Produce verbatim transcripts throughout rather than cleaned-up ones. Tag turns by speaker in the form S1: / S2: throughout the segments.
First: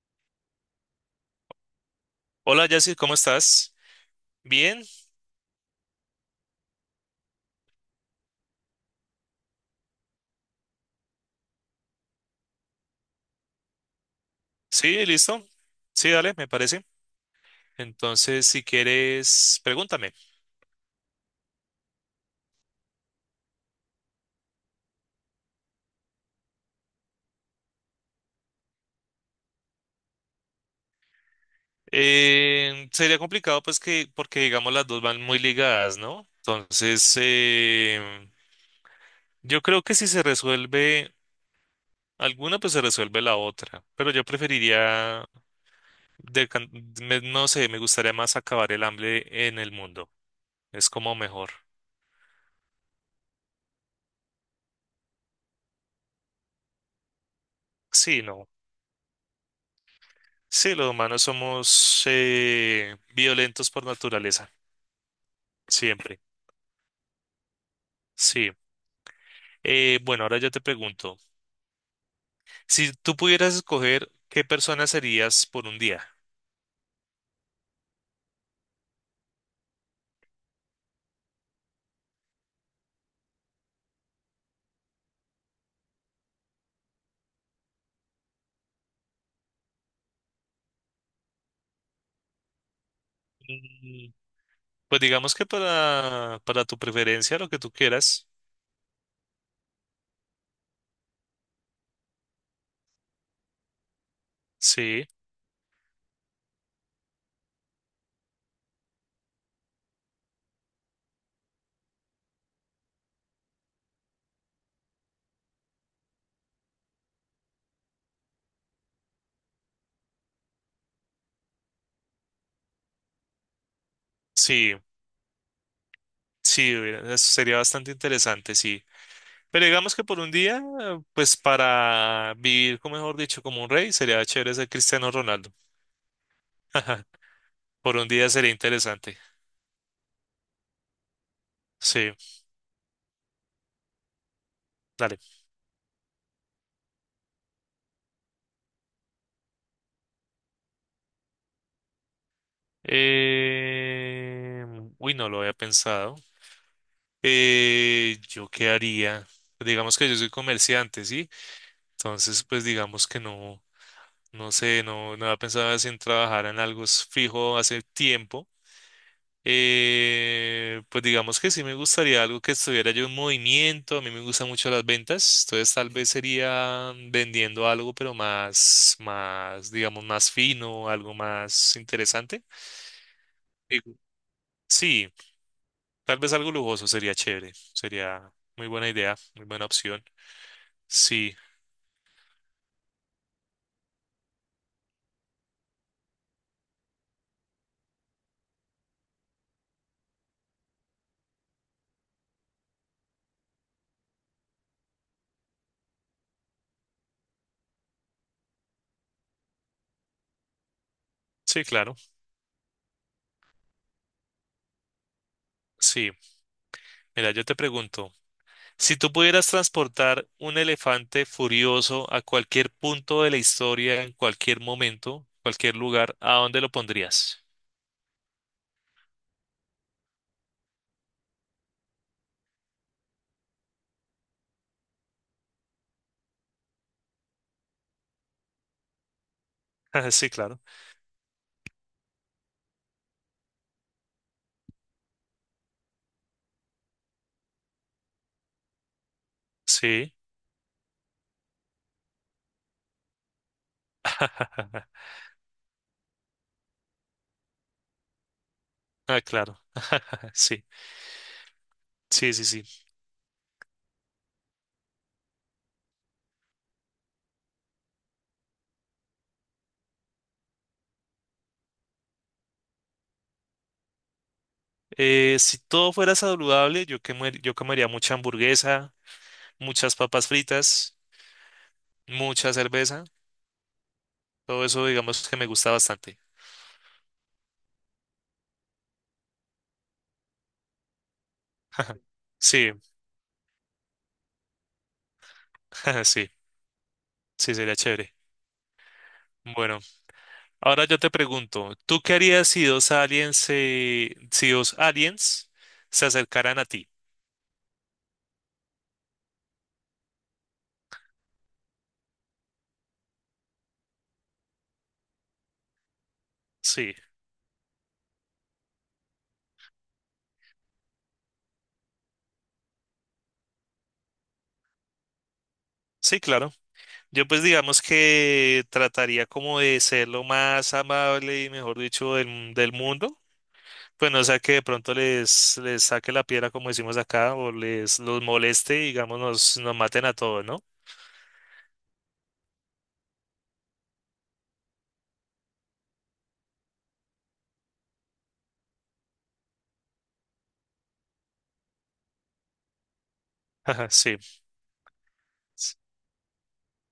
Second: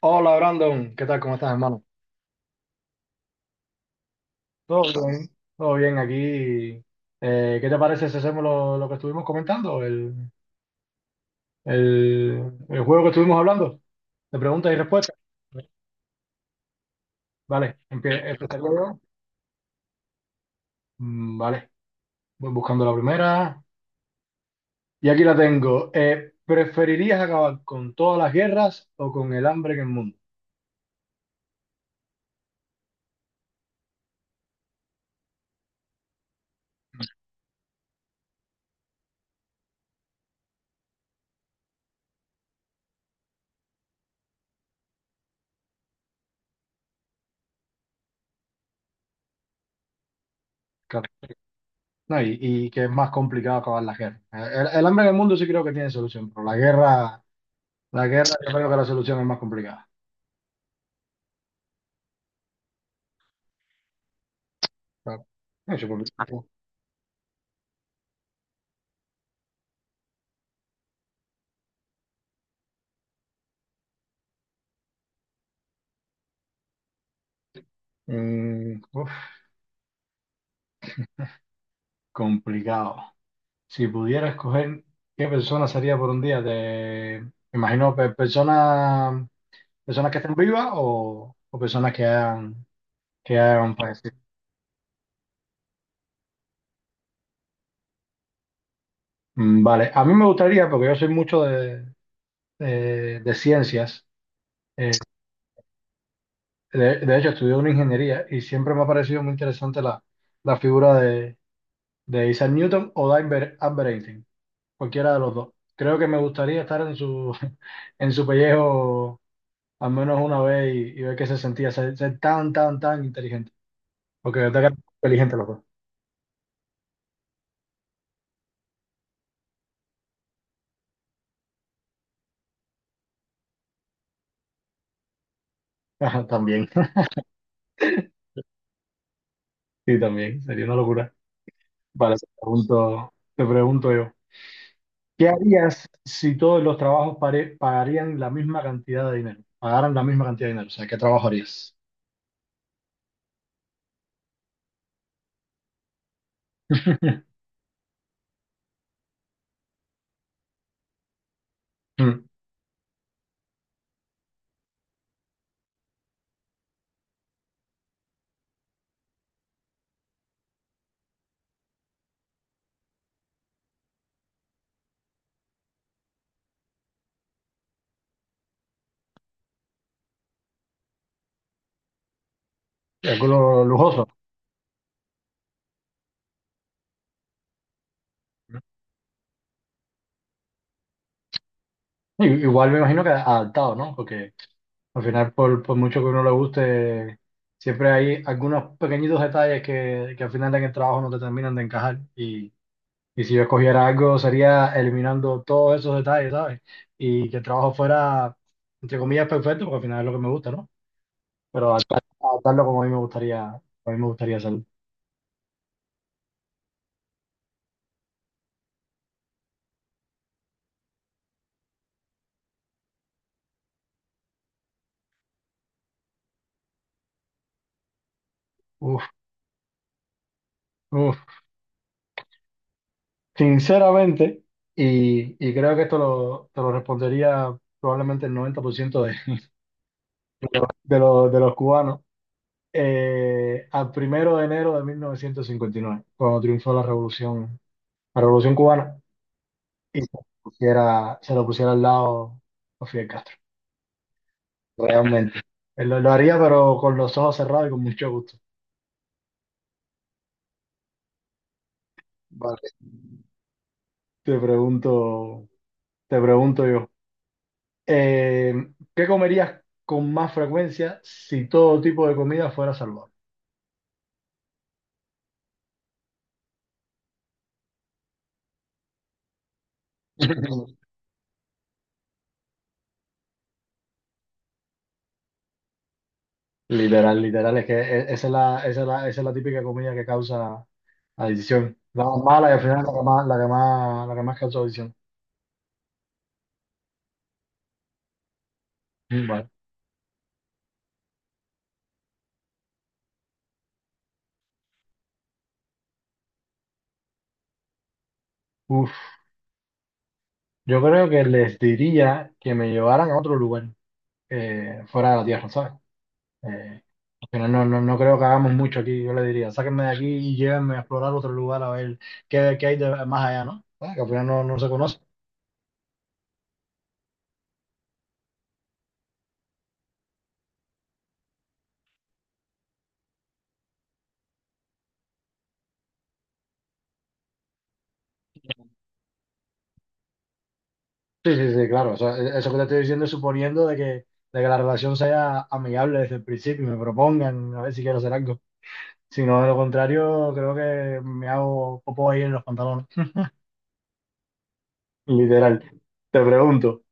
S1: Hola Brandon, ¿qué tal? ¿Cómo estás, hermano?
S2: Hola, Jessy, ¿cómo estás?
S1: Todo
S2: Bien,
S1: bien. Todo bien aquí. Eh, ¿qué te parece si hacemos lo, lo que estuvimos comentando? El, el, el juego que estuvimos hablando de preguntas y
S2: sí,
S1: respuestas.
S2: listo. Sí, dale, me parece.
S1: Vale, empie-
S2: Entonces,
S1: empezaré
S2: si
S1: yo.
S2: quieres, pregúntame.
S1: Mm, vale, voy buscando la primera. Y aquí la tengo. Eh, ¿preferirías acabar con todas las guerras o con el hambre en el mundo?
S2: Eh, sería complicado, pues, que, porque digamos las dos van muy ligadas, ¿no? Entonces, eh, yo creo que si se resuelve alguna, pues se resuelve la otra. Pero yo preferiría, de can- me- no sé, me gustaría más acabar el hambre en el mundo. Es
S1: Claro.
S2: como mejor.
S1: No, y, y que es más complicado acabar las guerras. El, el hambre en el mundo sí creo que tiene solución, pero la guerra, la
S2: Sí,
S1: guerra
S2: no.
S1: yo creo que la solución es más complicada.
S2: Sí, los humanos somos eh, violentos por naturaleza.
S1: Claro. No, yo por mi
S2: Siempre,
S1: ah, tiempo.
S2: sí. Eh, bueno, ahora yo te pregunto, si tú pudieras escoger qué persona serías por un día.
S1: Mm, uf, complicado. Si pudiera escoger qué persona sería por un día, te me imagino pe- personas personas que estén vivas o, o personas que hayan, que hayan
S2: Mm,
S1: fallecido.
S2: pues digamos que para, para tu preferencia, lo que tú quieras,
S1: Mm, vale, a mí me gustaría, porque yo soy mucho de, de- de ciencias, eh,
S2: sí,
S1: de, de hecho estudié una ingeniería y siempre me ha parecido muy interesante la, la figura de, de Isaac Newton o de Albert Albert Einstein. Cualquiera de los dos. Creo que me gustaría estar en su, en su pellejo al menos una vez y, y ver qué se sentía ser, ser tan, tan, tan inteligente. Porque de verdad
S2: sí,
S1: que inteligente los dos.
S2: sí, hubiera- eso sería bastante interesante, sí. Pero digamos que por un día, pues para vivir, como mejor dicho, como un rey, sería chévere ser Cristiano Ronaldo.
S1: También,
S2: Por un día sería interesante.
S1: sí, también, sería una locura.
S2: Sí,
S1: Vale, te pregunto, te pregunto yo,
S2: dale.
S1: ¿qué harías si todos los trabajos pare- pagarían la misma cantidad de dinero? Pagaran la misma cantidad de dinero, o sea, ¿qué trabajo harías?
S2: Eh, Uy, no lo había pensado. Eh, ¿yo qué haría? Digamos que yo soy comerciante, ¿sí?
S1: Mm,
S2: Entonces, pues digamos que no, no sé, no, no pensaba en trabajar en algo s- fijo hace tiempo. Eh, pues digamos que sí me gustaría algo que estuviera yo en movimiento. A mí me gustan mucho las ventas, entonces tal vez sería vendiendo algo, pero más, más, digamos, más fino, algo más interesante.
S1: Alguno
S2: Digo,
S1: lujoso.
S2: sí, tal vez algo lujoso sería chévere, sería
S1: ¿No?
S2: muy buena idea, muy buena opción. Sí.
S1: I- Igual me imagino que adaptado, ¿no? Porque al final, por, por mucho que uno le guste, siempre hay algunos pequeñitos detalles que, que al final en el trabajo no te terminan de encajar. Y, y si yo escogiera algo, sería eliminando todos esos detalles, ¿sabes? Y que el trabajo fuera, entre comillas, perfecto, porque al final es lo que me gusta, ¿no?
S2: Sí,
S1: Pero
S2: claro.
S1: adaptar- adaptarlo como a mí me gustaría, a mí me gustaría hacerlo.
S2: Sí. Mira, yo te pregunto, si tú pudieras transportar un elefante furioso a cualquier punto de la historia, en cualquier momento, cualquier lugar, ¿a dónde lo pondrías?
S1: Uf, uf. Sinceramente, y, y creo que esto lo, te lo respondería probablemente el noventa por ciento de,
S2: Sí, claro.
S1: de los, de los cubanos. eh, al primero de enero de mil novecientos cincuenta y nueve, cuando triunfó la revolución, la revolución cubana y se,
S2: Sí.
S1: lo pusiera, se lo pusiera al lado a Fidel Castro. Realmente. Eh, Lo, lo haría, pero con los ojos cerrados y con mucho gusto.
S2: Ah, claro. Sí, sí, sí,
S1: Vale.
S2: sí.
S1: Te pregunto, te pregunto yo, eh, ¿qué comerías con más frecuencia si todo tipo de comida fuera saludable?
S2: Eh, si todo fuera saludable, yo, quemar- yo comería mucha hamburguesa, muchas papas fritas, mucha cerveza, todo eso digamos que me gusta bastante.
S1: Literal, literal, es que e- esa es la, esa es la, esa es la típica comida que causa adicción. La más mala y al
S2: Sí,
S1: final la que más, la que más, la que más causa adicción.
S2: sí, sí, sería chévere.
S1: Mm, vale.
S2: Bueno, ahora yo te pregunto, ¿tú qué harías si dos aliens se, si dos aliens se acercaran a ti?
S1: Uf, yo creo que les diría que me llevaran a otro lugar eh, fuera de la Tierra, ¿sabes? Eh,
S2: Sí,
S1: Al final no, no, no creo que hagamos mucho aquí, yo le diría, sáquenme de aquí y llévenme a explorar otro lugar a ver qué, qué hay de- más allá, ¿no? Ah, que al final no, no se conoce.
S2: sí, claro. Yo pues digamos que trataría como de ser lo más amable y mejor dicho del, del mundo. Pues no sea que de pronto les, les saque la piedra como decimos acá o les los moleste y digamos nos, nos maten a todos, ¿no?
S1: Sí, sí, sí, claro. O sea, e- eso que te estoy diciendo es suponiendo de que, de que la relación sea amigable desde el principio y me propongan a ver si quiero hacer algo. Si no, de lo contrario, creo que me hago popo ahí en los pantalones.
S2: Ajá, sí.
S1: Literal. Te pregunto,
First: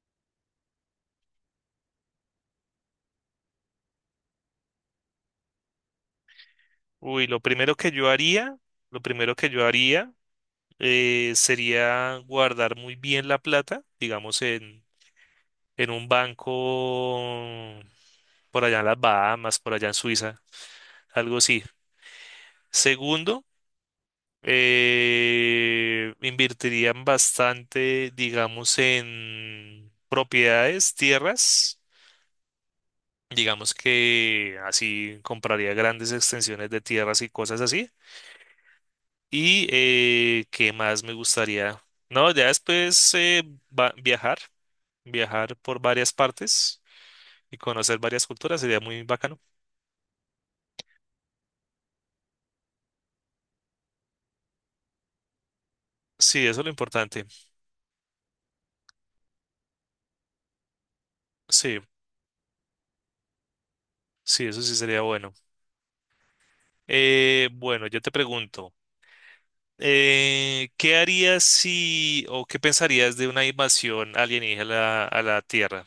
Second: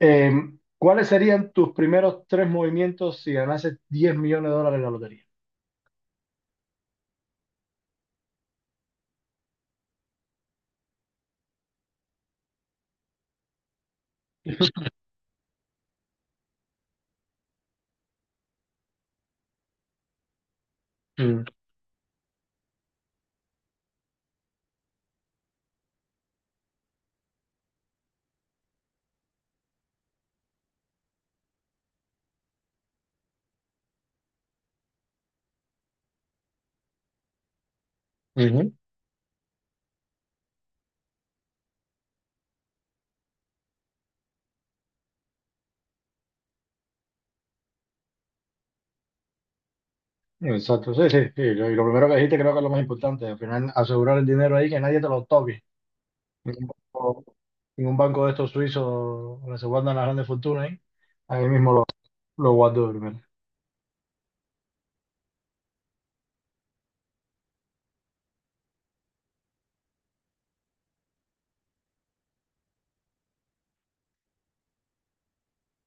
S1: eh, ¿cuáles serían tus primeros tres movimientos si ganases diez millones de dólares en la lotería?
S2: Uy, lo primero que yo haría, lo primero que yo haría eh, sería guardar muy bien la plata, digamos en, en un banco por allá en las Bahamas, por allá en Suiza, algo
S1: Mm,
S2: así. Segundo, eh, invertirían bastante, digamos, en propiedades, tierras. Digamos que así compraría grandes extensiones de tierras y cosas así.
S1: ujú.
S2: Y eh, qué más me gustaría. No, ya después eh, va- viajar, viajar por varias partes y conocer varias culturas sería muy bacano.
S1: Exacto, sí, sí, sí. Lo- Y lo primero que dijiste creo que es lo más importante. Al final, asegurar el dinero ahí, que nadie te lo toque.
S2: Sí, eso es
S1: Ningún
S2: lo
S1: banco,
S2: importante.
S1: ningún banco de estos suizos donde se guardan las grandes fortunas, ¿eh? Ahí mismo
S2: Sí,
S1: lo, lo guardo de primero.
S2: sí, eso sí sería bueno. Eh, bueno, yo te pregunto, eh, ¿qué harías si o qué pensarías de una invasión alienígena a la, a la Tierra?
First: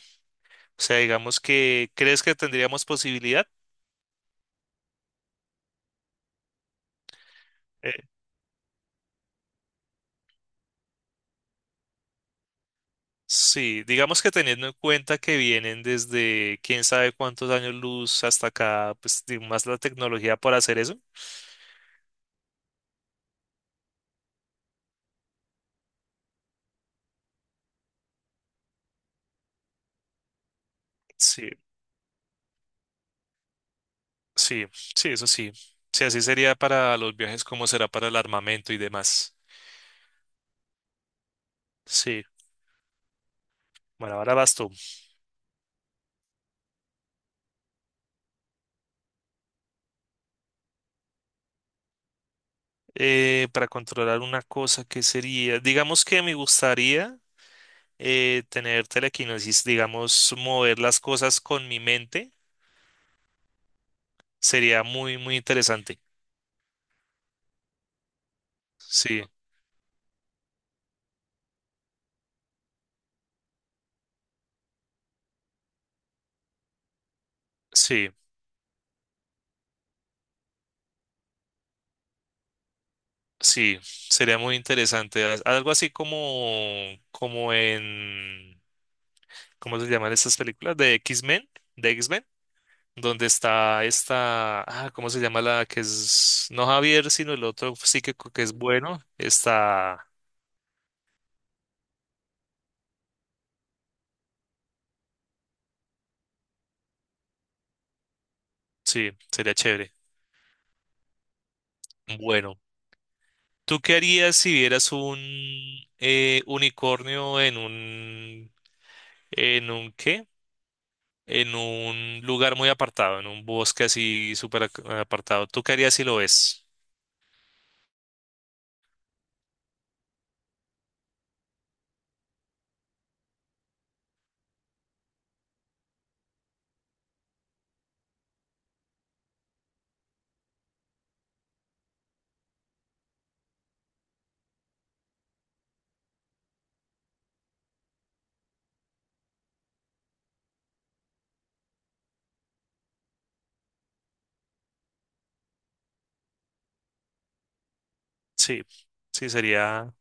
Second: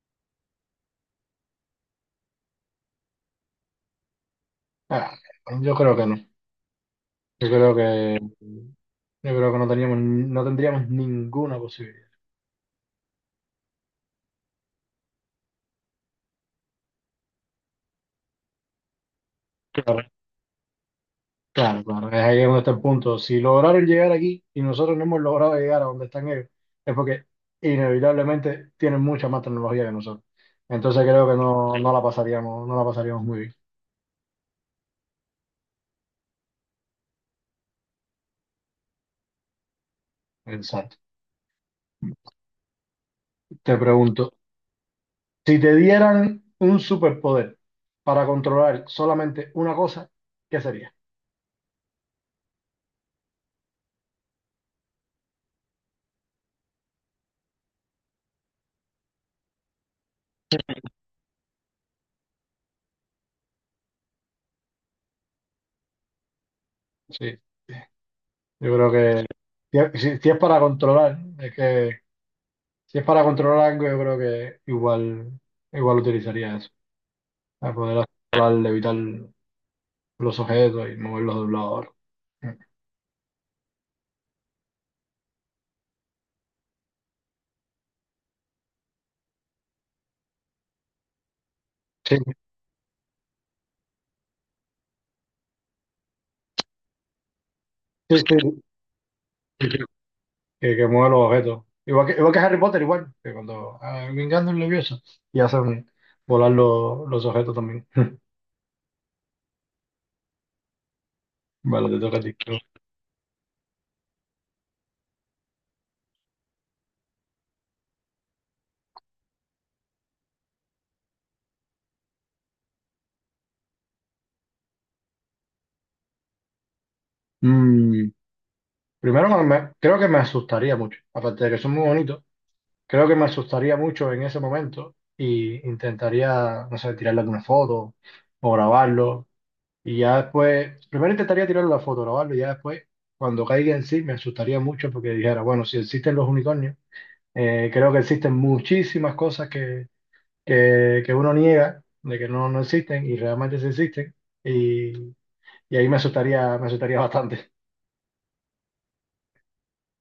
S2: O sea, digamos que, ¿crees que tendríamos posibilidad?
S1: Ah, yo creo que no. Yo creo que, yo creo que no teníamos, no tendríamos ninguna posibilidad.
S2: Sí, digamos que teniendo en cuenta que vienen desde quién sabe cuántos años luz hasta acá, pues di- más la
S1: Claro,
S2: tecnología para hacer eso.
S1: claro, claro. Es ahí donde está el punto. Si lograron llegar aquí y nosotros no hemos logrado llegar a donde están ellos, es porque inevitablemente tienen mucha más tecnología que nosotros. Entonces creo que
S2: Sí,
S1: no, no la pasaríamos, no la pasaríamos muy bien.
S2: sí, sí, eso sí. Sí, así sería para los viajes, como será para el armamento y demás.
S1: Exacto.
S2: Sí,
S1: Te
S2: bueno,
S1: pregunto,
S2: ahora vas tú.
S1: si te dieran un superpoder para controlar solamente una cosa, ¿qué sería?
S2: Eh, para controlar una cosa que sería, digamos que me gustaría eh, tener telequinesis, digamos, mover las cosas con mi mente. Sería muy, muy interesante.
S1: Sí, sí. Yo creo
S2: Sí,
S1: que si, si- si es para controlar, es que si es para controlar algo, yo creo que igual, igual utilizaría eso, para poder
S2: sí,
S1: controlar, evitar los objetos y moverlos de un lado a otro.
S2: sí, sería muy interesante. Al- Algo así como, como en, ¿cómo se llaman estas películas? De X-Men, de
S1: Sí,
S2: X-Men, donde está esta, ah, ¿cómo se llama la que es, no Javier, sino el otro
S1: sí,
S2: psíquico que es
S1: sí,
S2: bueno?
S1: sí, sí.
S2: Está,
S1: Que, que mueve los objetos. Igual que, igual que Harry Potter, igual, que cuando ah, vengando un levioso y hacen volar los los objetos también.
S2: sí, sería chévere.
S1: Vale, te toca a ti.
S2: Bueno, ¿tú qué harías si vieras un eh, unicornio en un, en un qué? En un lugar muy apartado, en un bosque así súper ac- apartado. ¿Tú qué harías si lo ves?
S1: Mm, Primero, me- me- creo que me asustaría mucho. Aparte de que son muy bonitos, creo que me asustaría mucho en ese momento y intentaría, no sé, tirarle alguna foto o grabarlo. Y ya después, primero intentaría tirarle la foto, grabarlo, y ya después, cuando caiga en sí, me asustaría mucho porque dijera, bueno, si existen los unicornios, eh, creo que existen muchísimas cosas que, que, que uno niega de que no, no existen y realmente sí existen. Y, y ahí me asustaría, me asustaría bastante.
S2: Sí, sí, sería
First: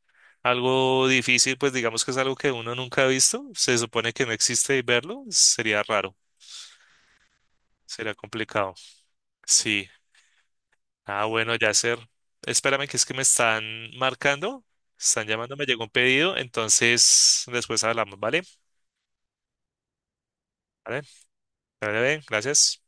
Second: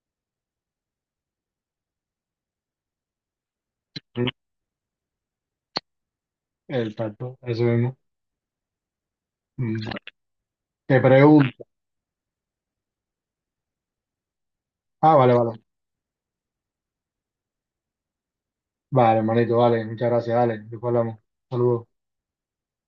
S2: algo difícil, pues digamos que es algo que uno nunca ha visto. Se supone que no existe y verlo sería raro,
S1: El tanto, eso mismo.
S2: sería complicado.
S1: Mm,
S2: Sí.
S1: Te
S2: Ah, bueno,
S1: pregunto.
S2: Yacer. Espérame, que es que me están marcando,
S1: Ah,
S2: están
S1: vale,
S2: llamando,
S1: vale.
S2: me llegó un pedido, entonces después hablamos, ¿vale?
S1: Vale, hermanito, vale. Muchas gracias, dale. Después
S2: Vale,
S1: hablamos. Saludos.
S2: vale, vale, gracias.